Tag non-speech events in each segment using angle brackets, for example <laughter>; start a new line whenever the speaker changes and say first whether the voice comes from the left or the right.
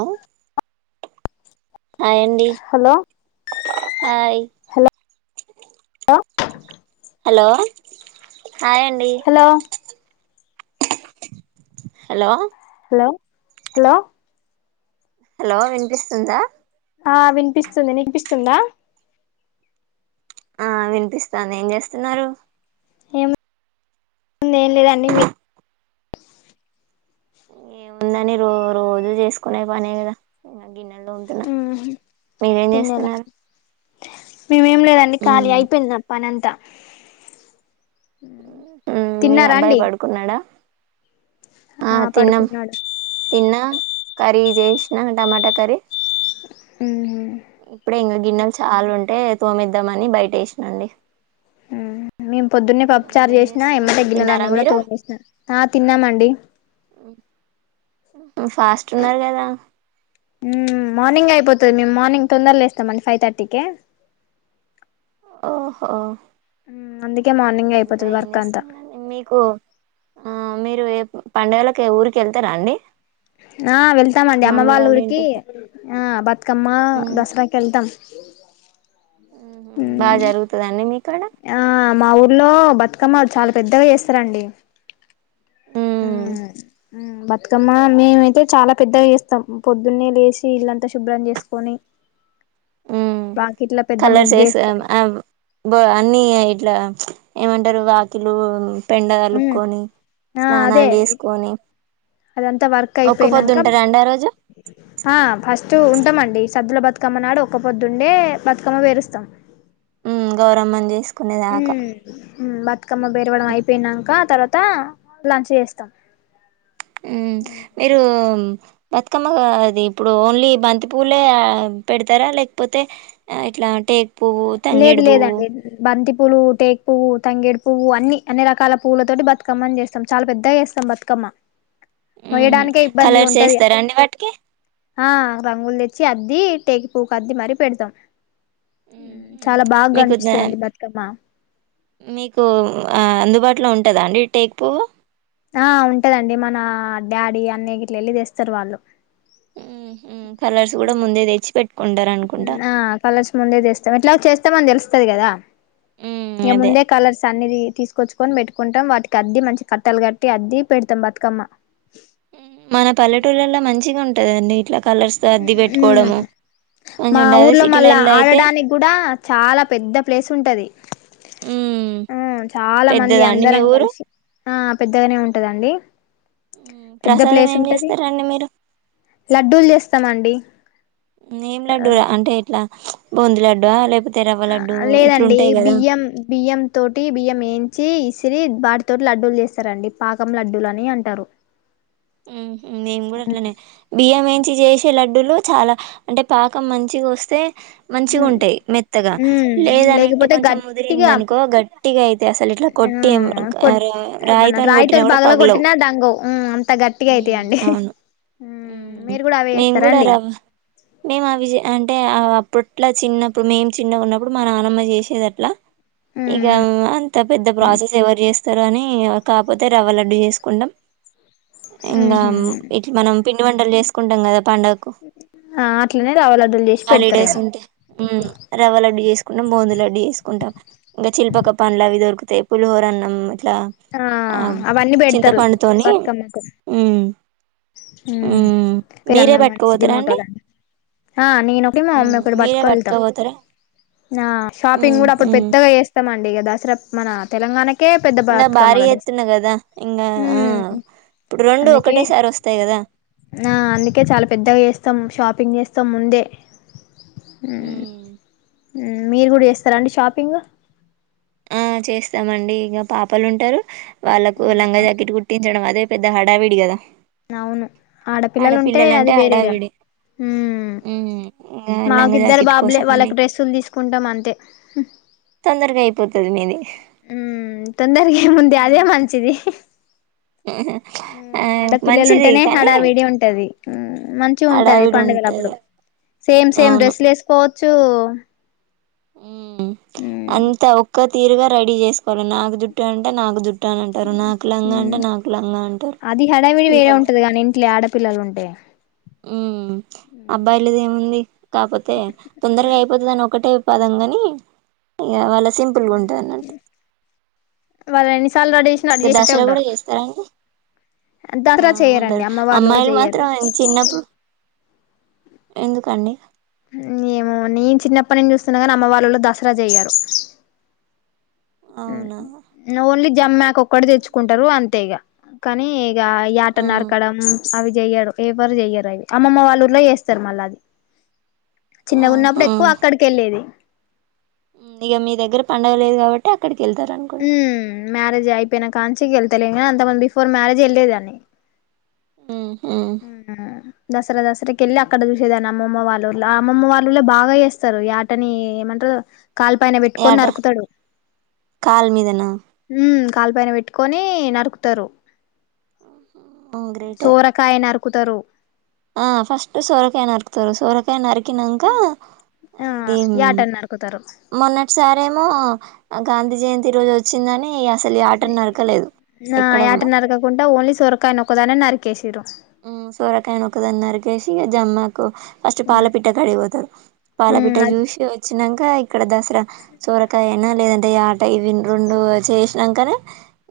right: అ హాయండి
left: hello
right: hi
left: hello
right: hello hi అండి
left: hello
right: hello
left: hello hello
right: hello వినిపిస్తుందా?
left: ఆ వినిపిస్తుంది, వినిపిస్తుందా?
right: ఆ వినిపిస్తాంది, ఏం చేస్తున్నారు?
left: ఏమ్, ఏం లేదండి మీరు?
right: ఏముందండి? రో రోజు చేసుకునే పనే కదా ఇంగ గిన్నెల్తోముతున్న, మీరేం చేస్తున్నారు?
left: మేమ్ ఏం లేదండి, కాలి
right: మ్మ్
left: అయిపోయింది నా పనంత. త్త
right: ఉమ్, మీ అబ్బాయి పడుకున్నడా? ఆ తిన్నం, తిన్న కర్రీ చేసినా టమాట కర్రీ. ఇప్పుడే ఇంగ గిన్నెలు చాల ఉంటే తోమిద్దామని బయట వేసినండి
left: మేము పొద్దున్నే
right: ఇంకా
left: పప్పుచారు
right: మీరేం
left: చేసినా ఎమ్మటే
right: చేస్తున్నారు తిన్నారా
left: గిన్నెలన్నీ కూడా
right: మీరు
left: తోమేసిన ఆ తిన్నామండి
right: ఉ ఫాస్ట్ ఉన్నారు కదా
left: పోతుంది మేము మార్నింగ్ తొందర లేస్తాం అండి ఫైవ్ థర్టీ కే
right: ఒహో
left: అందుకే మార్నింగ్
right: ఇంకా
left: అయిపోతది
right: ఏం
left: వర్క్ అంతా
right: చేస్తున్నారు అండి మీకు ఆ మీ నువ్వేకు పండుగలకి ఊరికి వెళ్తారా అండి
left: ఆ వెళ్తామండి అమ్మ
right: మమ్మీ
left: వాళ్ళ ఊరికి
right: ఇంటికి
left: ఆ బత్ కమ్మ దసరాకి వెళ్తాం ఇ
right: బాగ జరుగుతదండి మీకు
left: ఆ మా ఊర్లో బత్ కమ్మ చాలా పెద్దగా చేస్తారండి
right: హ్మ్.
left: ఉ బతుకమ్మ మేమైతే చాలా పెద్దగా చేస్తాం పొద్దున్నే లేచి ఇల్లంతా శుభ్రం చేసుకొని
right: ఉ
left: వాకిట్ల పెద్ద
right: కలర్స్ ఏసి
left: ముగ్గేస్తాం
right: వా అన్ని ఇట్లా ఏమంటారు వాకిలు పెండ కలుకొని
left: ఆ అదే
right: స్నానాలు చేసుకొని
left: అదంతా వర్క్
right: ఒక్క పొద్దు
left: అయిపోయినాక
right: ఉంటారా అండి ఆ రోజు
left: ఆ ఫస్ట్ ఉంటామండి సద్దుల బతుకమ్మ నాడు ఒక్క పొద్దుండే బతుకమ్మని వేరుస్తాం
right: ఉమ్ గౌరమ్మని చేస్ పునేదాక
left: ఉ బత్ అకమ్మ పెరవడం అయిపోయినాంక తర్వాత లంచ్ చేస్తాం
right: ఉ మీరు బతుకమ్మ అది ఇప్పుడు ఓన్లీ బంతి పూలే పెడతారా లేకపోతే ఇట్లా అంటే
left: లేదు లేదండి బంతి పులు టేక్ పవ్ తంగే పువ్వు అన్ని అన్ని రకాల పువ్వులతో బతుకమ్మని చేస్తాం చాలా పెద్దగా చేస్తాం బతుకమ్మ
right: మ్మ్
left: మొయ్యడానికే ఇబ్బంది
right: కలర్స్
left: ఉంటది
right: వేస్తారా అండి వాటికి
left: ఆ రంగులు తె చ్చి అద్ది టేకిపువ్కి అద్ది మరి పెడతాం
right: మ్మ్
left: చాలా బాగా
right: మీకు ద
left: కనిపిస్తది అండి బతుకమ్మ
right: మీకు ఆ అందుబాటులో ఉంటదా అండి టేక్ పువ్వు
left: ఆ ఉంటదండి మన డాడీ అన్నయ్య గిట్లా వెళ్ళితేస్తారు వాళ్ళు
right: కలర్స్ కూడా ముందే తెచ్చి పెట్
left: ఆ కలర్స్ ముందే తేస్తాం ఎట్లాగో చేస్ స్తామని తెలుస్తది కదా
right: మ్మ్
left: ఇగ
right: అదే
left: ముందే కలర్స్ అన్ని తీసుకొచ్చుకొని పెట్టు కొంటాం వాటికి అద్ది మంచి కట్టాలు కట్టి అద్ది పెడతాం బతుకమ్మ
right: మన పల్లెటూళ్ళలో మంచిగా ఉంట్ టదండి ఇట్లా కలర్స్ తో అద్ది పెట్టుకోవడము మంచిగా
left: మా
right: ఉంటది అదే
left: ఊర్లో మళ్ళా
right: సిటీలల్లో అయితే
left: ఆడడానికి కూడా చాలా పెద్ద ప్లేస్ ఉంటది
right: మ్మ్
left: హు చాలా మంది
right: పెద్దదా అండి మీ
left: అందరం
right: ఊరు
left: కలిసి ఆ పెద్దగానే ఉంటదండి పెద్ద
right: ప్రసాదం
left: ప్లేస్
right: ఏం
left: ఉంటది
right: చేస్తారండి మీరు
left: లడ్డూలు చేస్తామండి
right: బూందీ లడ్డ లేపోతే
left: ఆ లేదండి బియ్యం బియ్యం తోటి బియ్యం వేయించి ఇస్ సిరి వాటి తోటి లడ్డూలు చేస్తారండి పాకం లడ్డూలు అని అంటారు
right: ఉహ్మ్ మేం కూడా అట్లనే బియ్యం వేయించి చేసే లడ్డూలు చాలా అంటే పాకం మంచిగోస్తే మంచిగుంటయి మెత్తగా
left: ఉమ్
right: లేదనంటే
left: లేకపోతే
right: కొంచెం
left: గట్టిగా
right: ముదిరిందనుకో గట్టిగా అయితయి అసలు ఇట్లా
left: ఆ
right: కొట్టి
left: కొట్ మన
right: రాయితోని కొట్టినా
left: రాయితోటి
right: కూడా
left: పగల
right: పగలవు
left: కొట్టినా డంగవు అంత గట్టిగా అయితాయండి
right: అవును
left: మీరు కూడా అవే
right: మేము
left: చేస్తారా
right: కూడా
left: అండి
right: రవ్వ మేము అవిచెయ అంటే ఆ అవి అప్పుడ్ ఇట్లా చిన్నప్పుడు మేము చిన్నగున్నప్పు డు మా నానమ్మ చేసేదట్లా ఇక
left: మ్మ్
right: అంత పెద్ద ప్రాసెస్ ఎవరు చేస్ స్తారు అని కాపోతే రవ్వ లడ్డు చేసుకుంటాం ఇంగా
left: ఊహూ
right: ఇట్లా మనం పిండి వంటలు చేసుకుంటాం కదా పండగకు
left: ఆ అట్లనే రవ్వ లడ్డూలు చేసి
right: హాలిడేస్
left: పెడతారేమో
right: ఉంటే రవ్వలడ్డు చేసుకుంటాం బొందిలడ్డు చేసుకుంటం ఇగ చిల్పోకపండ్లు అవి దొరుకు తే పులిహోరన్నం
left: ఆ అవన్నీ బెడతరు
right: చింతపండుతోని
left: బతుకమ్ అగ
right: మ్మ్ మ్మ్ మీరే
left: పెదన్నమ్మాని సిద్ధి
right: పట్టుకపోతారా అండి
left: మోటలాంటిది ఆ నేనోటి మా మమ్మీ
right: మ్మ్
left: ఒటి
right: మీరే
left: పట్టుకొనివెళ్తాం
right: పట్టుకపోతారా
left: ఆ షాపింగ్
right: మ్మ్
left: కూడా అప్పుడు
right: మ్మ్
left: పెద్దగా చేస్తామం ం ఇ దసరా మన తెలంగాణ
right: ఇంకా భారీ ఎతున్నా కదా ఇంకా ఆ
left: ఉమ్
right: ఇప్పుడు రెండు
left: అందుకే
right: ఒకటేసారి వస్త
left: ఆ అందుకే చాలా పెద్దగా చేస్తాం ష షాపింగ్ చేస్తా ముందే ఆ
right: మ్మ్
left: మీరు కూడా చేస్తారా అండి షాపింగ్
right: ఆ చేస్తామండి ఇంకా పాపలు ఉంటారు వాళ్ళకు లంగా
left: అవునా
right: జాకెట్ కుట్టించడం అదే పెద్ద హడా విడి కదా
left: అవును ఆడపిల్లలు ఉంటే అది
right: ఆడపిల్లలంటే
left: వేరేగా
right: హడావిడి మ్మ్ ఇంగ
left: మాకి
right: లంగా
left: ఇద్దరు
right: జాకెట్
left: బాబులే
right: కోసం అని
left: వాళ్ళకి డ్రస్సులు తీసుకుంటాం అంతే
right: తొందరగా అయిపోతుంది మీది
left: ఉ తొందరకి ముందే అదే
right: హ్మ్.
left: మంచిధి
right: ఆ
left: ఆడపిల్లలు
right: మంచిది
left: ఉంటేనే
right: కానీ
left: హడవిడి ఉంటది మంచి ఉంటది
right: హడావిడి ఉంటది
left: పంండగలప్పుడు సేమ్ సేమ్
right: అవును
left: డ్రెస్లు వేసుకో చూ
right: అంత ఒక్క తీరుగా రెడీ చేసుకోవాలి నాకు జుట్టు అంటే నాకు జుట్టు చుట్టాలంటారు నాకు లంగా అంటే నాకు లంగా అంటారు పిల్లలు
left: పిల్లలు ఉంటే
right: ఉ అబ్బాయిలద ఏముంది కాకపోతే తొందరగా అయిపోతు దాని ఒకటే పదం కాని ఇ గ వాళ్ళ సింపుల్గా ఉంటాన్నట్
left: వాళ్ళని
right: ఇంకా దసరా కూడా చేస్తారాండి
left: దసరా చేయరండి అమ్మ వాళ్ళు కూడా చెయ్యరు
right: ఎందుకండి
left: ఏేమ నేను చిన్నప్పటి నుంచి చూస్తున్నా కానీ అమ్మ వాళ్ళలో దసర చెయ్యారు
right: అవునా
left: ఓన్లీ జమ్కు ఆకు ఒక్కడ తెచ్చుకుంటారు అంతే ఇగ కానీ ఇ యాట
right: ఆ
left: నరకడం అవి చెయ్యడు ఏవరు చెయ్యరు అవి అమ్మమ్మ వాళ్ళ ఊర్లో చేస్తారు మళ్ళా అది చిన్నగున్నప్పుడు
right: ఆహా
left: ఎక్కువ అక్కడికి వెళ్ళేది
right: ఇక మీ దగ్గర పండుగ లేదు కాబట్టి అక్కడికి కి వెళ్తారనుకోండి
left: ఉమ్ మ్యారేజ్ అయిపోయినా కాంచి ఇక వెళ్తలే అంత ముంది బిఫోర్ మ్యారేజ్ వెళ్లేదాని
right: ఊ
left: ఊ దసరా దసరాకకెళ్లి అక్కడ చూసేదానా అమ్మమ్మ వాళ్ళుళ్ల అమ్మమ్మ వాళ్ళ ఊళ్లే బాగా చేస్తారు యాటని ఏమంట్రూ కాలు పైన పెట్టుకొని
right: యాట
left: నరుకుతడు
right: కాలు మీదనా
left: కాలు పైన వెట్టుకొని నరుకుతరు
right: ఉ గ్రేటె
left: నరుకుతరు
right: ఆ ఫస్ట్ సోరకయ నరకుతరు సోరకాయ నరక్ కినంక
left: ఆ యాటన్ నరుకుతరు
right: మొన్నటి సారేమో గాంధీ జయంతి రోజు ఒచ్చిందని ఇగ
left: ఆ యాట నరకకుండా ఓన్లీ సొరకాయ నొక్కదానే నరక్ కేసిరో
right: ఉమ్ సోరకాయనొకదాని నరికేసి ఇగా జమ్మాకు కు ఫస్ట్ పాలపిటకాడికి ఒతరు
left: ఉమ్
right: పాలపిట్ట
left: అది
right: జ్యూసి ఒచ్చినం క ఇక్కడ దస్ ర సొరకాయ ఐనా లేదంటే యా ట ఇ విన్ రొండు చేసినకనే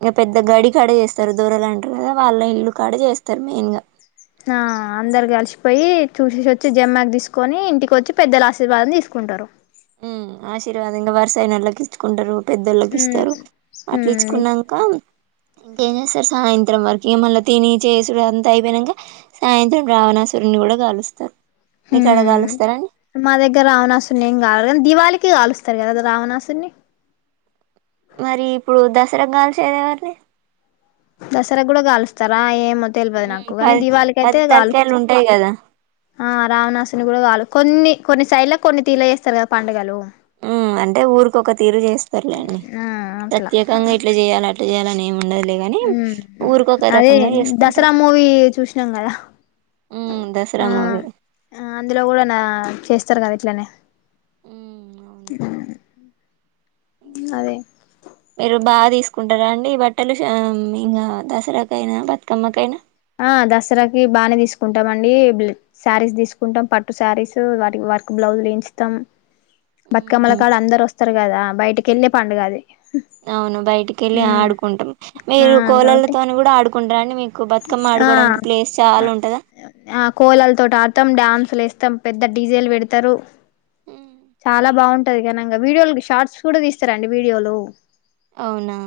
right: ఇగ పెద్ద గడి కడి ఏస్తరు దొరలు అంటారు కదా వాళ్ళ ఇల్లు కడ చేస్తారు మెయిన్ గా
left: ఆ అందరు గల్షి పోయి చూసేసి వచ్చి జమ్మాకు తీసుకొని ఇంటికి వచ్చి పెద్దల ఆశీర్వాదం తీసుకుంటారు
right: ఊమ్ ఆశీర్వాదం ఇంగ వరుసయినోల్లకి ఇచ్కుంటరు పెద్దళ్ళకి
left: ఉమ్
right: ఇస్తరు అట్లు
left: ఉమ్
right: ఇచ్చుకునంక ఇంకేం చేస్తారు సాయంత్రం వరకు ఇగ మళ్ళా తిని చేసుడు అది అంతా అయిపోయినంక సాయంత్రం రావణాసురుని కూడా గాలుస్తరు
left: హుమ్ మా దగ్గర రావణాసురుని ఏం గాల మేం దివాళికి గాలుస్తం కదా రావణాసురుని
right: మరి ఇప్పుడు దసరగాల్షేది ఎవరిది
left: దసరకు కూడా గాల్స్తారా ఏమో తెల్వదు
right: మ్మ్
left: నాకు కానీ
right: పది పది
left: దీవళికయితే
right: తలకాయలు
left: గాలుస్తా
right: ఉంటాయి కదా
left: కొన్ని కొన్ని సైడ్లకు కొన్ని తీర్ల చేస్తరు కదా పండగలు
right: ఉ అంటే ఊరికొక తీరు చేస్తారులేండి,
left: ఆ
right: ప్రత్యేకంగా ఇట్ల చేయాలి అట్ల చెయాలని ఏం ఉండదు
left: ఊమ్ అదే దసరా
right: చేసుకుంటారు
left: మూవీ చూసినం కదా
right: మ్మ్ దసరా మూవీ
left: అందులో కూడా నా చేస్తారు కద ఇట్లనే
right: మ్మ్ అవును
left: ఉ
right: ఇంకా
left: అదే
right: మీరు బా తీసుకుంటారా అండి బట్టలు ఆ ఇంగ దసరా కైనా, బతుకమ్మ కైనా.
left: ఆ దసరాకి బానే తీసుకుంటాం అండి. శారీస్ తీసుకుంటాం. పట్టు శారీస్ వాటి వర్క్ బ్లౌజ్లు వేయించుతాం. బతుకమ్మల
right: మ్మ్
left: కాడ అందరు వస్తరు కదా బయటకెళ్ళే పండుగ అది
right: అవును బయటికి వెళ్ళి
left: ఉమ్
right: ఆడుకుంటాం.
left: ఆ
right: మీరు
left: కాబట్టి
right: కోలలతోని కూడా ఆడుకుంటారాండి. ఉంటదా
left: ఆ కోలల తోటి ఆడతాం డ్యాన్స్ అసలు ఏస్తాం పెద్ద డి జే లు పెడతరు. చాలా బాగుంటది. గణంగా వీడియోలు షార్ట్స్ కూడా తీస్తారండి. వీడియోలు
right: అవునా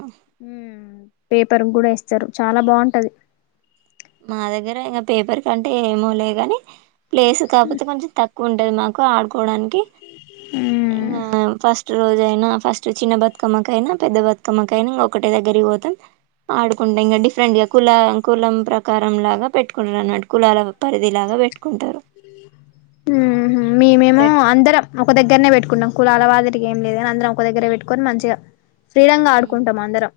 left: ఉమ్ ఉ పేపర్ కూడా ఇస్తారు చాలా బాగుంటది
right: మా దగ్గర ఇంగ పేపర్ కంటే ఏమోలే గని ప్లేస్ కాకపోతే కొంచెం తక్ కువ ఉంటది మాకు ఆడుకోవడానికి కి
left: ఉమ్
right: ఇంగా ఫస్ట్ ఫస్ట్ రోజయినా ఫస్ట్ చిన్న బతుకమ్మకైన, పెద్ద బతుకమ్మకైన, ఒకటే దగ్గరికి పోతాం. ఆడుకుంటాం. ఇంగా డిఫరెంట్ గా కుల కు ప్ర కారం లాగా పెట్టుకుంటారు అనమాట. కులాల పరిధి లాగా పెట్టుకుంటరు.
left: ఉ హు మేమేమో
right: పెట్టుకో
left: అందరం ఒక దగ్గరనే పెట్టుకున్ ట్కున్నాం కులాల వాదిరిగి ఏం లేదు గాని అందరం ఒక దగ్గరే పెట్టుకొని మంచిగా ఫ్రీడం గా
right: మ్మ్
left: ఆడుకుంటాం అందరం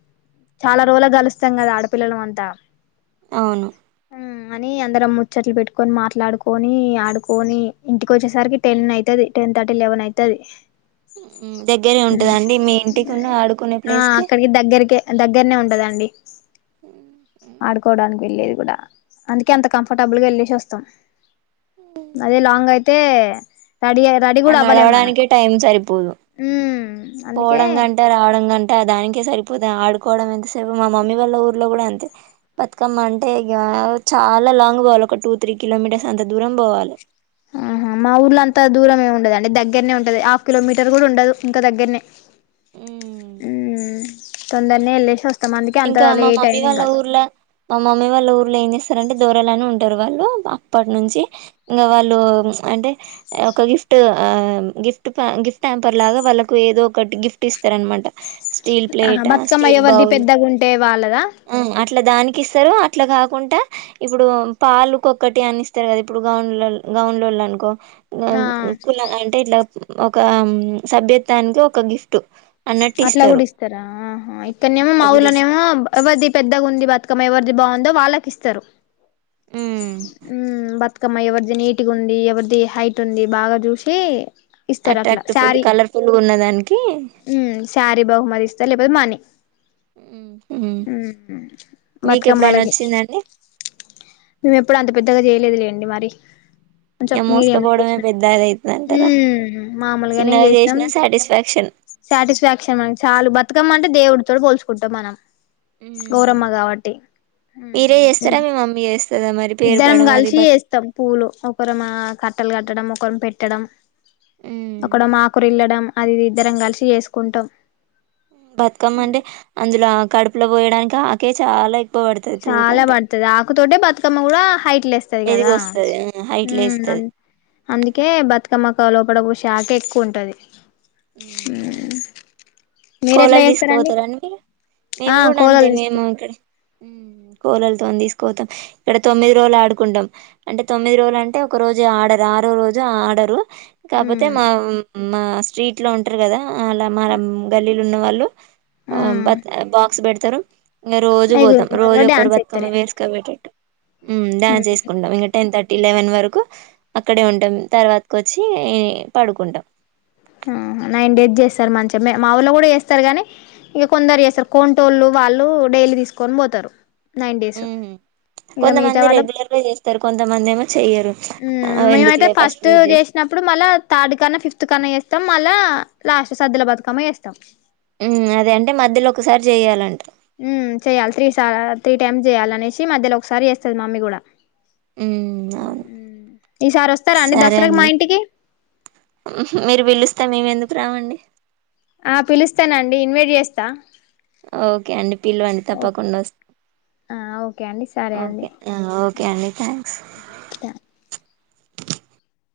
left: చాలా
right: మ్మ్
left: రోజులు కలుస్తాం కదా ఆడు పిల్లలం అంత్
right: అవును
left: కానీ అందరం ముచ్చట్లు పెట్టుకొని మాట్లాడుకొని ని ఆడుకొని ఇంటికి వచ్చేసరికి టెన్ అయితది. టెన్ థర్టీ లెవెన్ అయితది.
right: దగ్గరే
left: ఉమ్
right: ఉంటదండి మీ ఇంటికిన్న ఆడుకునే
left: ఆ
right: ప్లేస్ కి
left: అక్కడికి దగ్గరికే దగ్గరనే ఉంటదండి ఆడుకోడానికి వెళ్లేది కూడా అందుకే అంత కంఫర్టబుల్ గా వెళ్లేేసి వస్తాం అదే లాంగ్ అయిత్ తే
right: అండ్ నడవడానికే టైం సరిపోదు.
left: ఉమ్ అందుకే
right: పోవడం గంట, రావడం గంట దానికే సరిపోయిన ఆడు కోవడం ఎంతసేపు మా మమ్మీ వాళ్ళ ఊర్లో కూడా అంతే బతుకమ్మ అంటే, ఇగ చాలా లాంగ్ పోవాలి. ఒక టూ, త్రీ కిలోమీటర్స్ అంత దూరం పోవాలి.
left: ఆహా మా ఊర్లో అంత దూరం ఏమి ఉండదు అండి. దగ్గరనే ఉంటది. హాఫ్ కిలోమీటర్ కూడా ఉండదు. ఇంకా దగ్గరనే
right: ఉమ్.
left: ఉహు తొందరనే లెసస్
right: ఇంకా మా మమ్మీ వాళ్ళ ఊర్ల మా మమ్మీ వాళ్ళ ఊర్లో ఏం చేస్తారంటే దూరాలని ఉం టర్ వాళ్ల్ మ అప్పటి నుంచి ఇంకా వాళ్ళు అంటే ఒక గిఫ్ట్ ఆ గిఫ్ట్ గిఫ్ట్ హంపర్ లాగా వాళ్ళకు ఏదో ఒకటి గిఫ్ట్ ఇస్తరనమాట.
left: ఆహా బతుకమ్మ ఎవర్ది పెద్ద గుం వాళ్ళదా
right: ఉమ్ అట్లా దానికి ఇస్తరు. అట్లా కాకుండా ఇప్పుడు పాలు కొక్కటి అని ఇస్తరు కదా ఇప్పుడు గౌన్ల గౌన్లోళ్లు అనుకో
left: ఆ
right: ఇంక కులా అంటే ఇట్లా ఒక సభ్యత్వానికి ఒక గిఫ్ట్ అన్నట్టు
left: అట్లా
right: ఇస్తారు
left: కూడా ఇస్తారా ఆహా
right: ఉమ్,
left: ఇక్కడనేమో
right: అట్లా కూడా ఇస్
left: మాఊలోనేమో ఎవరిది పెద్దగుంది బతుకమ్మ ఎవరిది బాగుందో వాళ్ళకి ఇస్తరు.
right: ఉమ్
left: ఉ బతు కమ్మ ఎవరిది నీట్గ ఉంది ఎవరిది హైట్ ఉంది బాగా చూసి ఇస్తారు అట్లా
right: అట్రాక్ట్ ఫుల్
left: శారీ
right: కలర్ఫుల్ గ ఉన్న దానికి
left: చలిపోది మని <unintelligible>
right: మీకెప్పుడైనా
left: బతుకమ్మలకి
right: వచ్చిందండి
left: మేము ఎప్పుడు అంత పెద్దగా చేయలేదు లేండి మరి కొంచం
right: ఇగ
left: మీడియం గ
right: మోసుకపోవడమే
left: చేసినా.
right: పెద్ద అది అయితది
left: ఊ
right: అంటారా
left: మామూలుగానే
right: చిన్నగా
left: చేసినం
right: చేసినా సాటిస్ఫాక్షన్
left: సాటిస్ఫాక్షన్ చాలు బతుకమ్మ అంటే దేవుడుతోటి పోల్చుకుంటాం మనం
right: ఉమ్
left: గౌరమ్మ కాబట్టి
right: మీరే చేస్తారా మీ మమ్మీ చేస్తదా మరి పేరు
left: ఇద్దరం
right: పడడం అది
left: కలిసి
right: బత్
left: చేస్తం పూలు ఒకరు మా కట్టలు కట్టడం ఒక రం పెట్టడం
right: ఉమ్
left: ఒకడు మాకురిల్లడం అది ఇది ఇద్దరం కలిసి చేసుకుంటం.
right: బతుకమ్మ అంటే అందులో కడుపులో పోయడానికి కక చాలైక్ <unintelligible>
left: చాలా పడుతది ఆకుతోటే బతుకమ్మ కూడా హైట్ లేస్తది కదా
right: ఎదిగొస్తది ఆ హైట్
left: ఊ అం
right: లేస్తది
left: అందుకే బతుకమ్మ లోపడ పొసే ఆకే ఎక్కువ ఉంటది
right: హ్మ్
left: అ
right: అవును. కోలలు తీసుకుపోతారండి మీరు
left: ఆ
right: మేము కూడా అంతే
left: కోలలు
right: మేము
left: తీస్తారు
right: ఇక్కడ కోలలతోని తీసుకపోతం. ఇక్కడ తొమ్మిది రోజులు ఆడుకుంటాం. అంటే తొమ్మిది రోజులు అంటే ఒక రోజు ఆడరు ఆరో రోజు ఆడరు. కాకపోతే
left: ఉమ్
right: మా మా స్ట్రీట్ లో ఉంటారు కదా అలా మర వీలు ఉన్నవాళ్ళు
left: ఉమ్
right: బాక్స్ బెడతారు ఇంగా రోజు
left: ఇగో
right: పోతాం
left: మళ్ళ
right: రోజు ఒక్కరు
left: డ్యాన్స్ ఎత్తారే
right: బతుకమ్మ వేసుకబోయేటట్టు హ్మ్
left: ఉమ్
right: డాన్స్ ఏసుకుంటాం ఇంగ టెన్ థ టి లెవెన్ వరకు అక్కడే ఉంటాం తర్వాత కి వచ్చి పడుకుంటాం.
left: ఆ నైన్ డేస్ జేస్తారు మంచిగా మా ఊళ్ళ కూడా చేస్తారు గాని ఇంక కొందరు చేస్తారు కొంటోళ్ళు వాళ్ళు డైలీ తీసుకొని పోతారు. నైన్ డేస్
right: మ్మ్
left: ఇగ మిగతా
right: కొంతమంది
left: వాళ్ళం
right: రెగ్యులర్ గా చేస్తారు కొంతమంది ఏమో చెయ్యరు
left: హ్మ్
right: ఆహ్,
left: మేమైతే
right: ఎందుకులే
left: ఫస్ట్
right: రోజు చేసి
left: చేసినప్పుడు మళ్ళా థర్డ్ కన్నా ఫిఫ్త్ కన్నా చే మళ్ళ లాస్ట్ సద్దదుల బతుకమ్మ వేస్తాం
right: హ్మ్ అదే అంటే మధ్యలో ఒకసారి చెయాలంట
left: హ్మ్ చెయాలి త్రీ సాల త్రీ టైమ్ జేయాలనేసి మధ్యలో ఒకసారి చేస్తది మమ్మీ గూడా
right: హ్మ్ అవును
left: ఈసారి వస్తారా
right: సరే
left: దసరాకి మా
right: అండి
left: ఇంటికి
right: మీరు పిలుస్తా మేమెందుకు రామండి
left: ఆ పిలుస్తానండి ఇన్వైట్ చేస్తా
right: ఓకే అండి పిలవండి
left: ఓకే
right: తప్పకుండా వస్
left: ఓకే అండి సరే
right: ఓకే
left: అండి
right: ఓకే అండి థ్యాంక్స్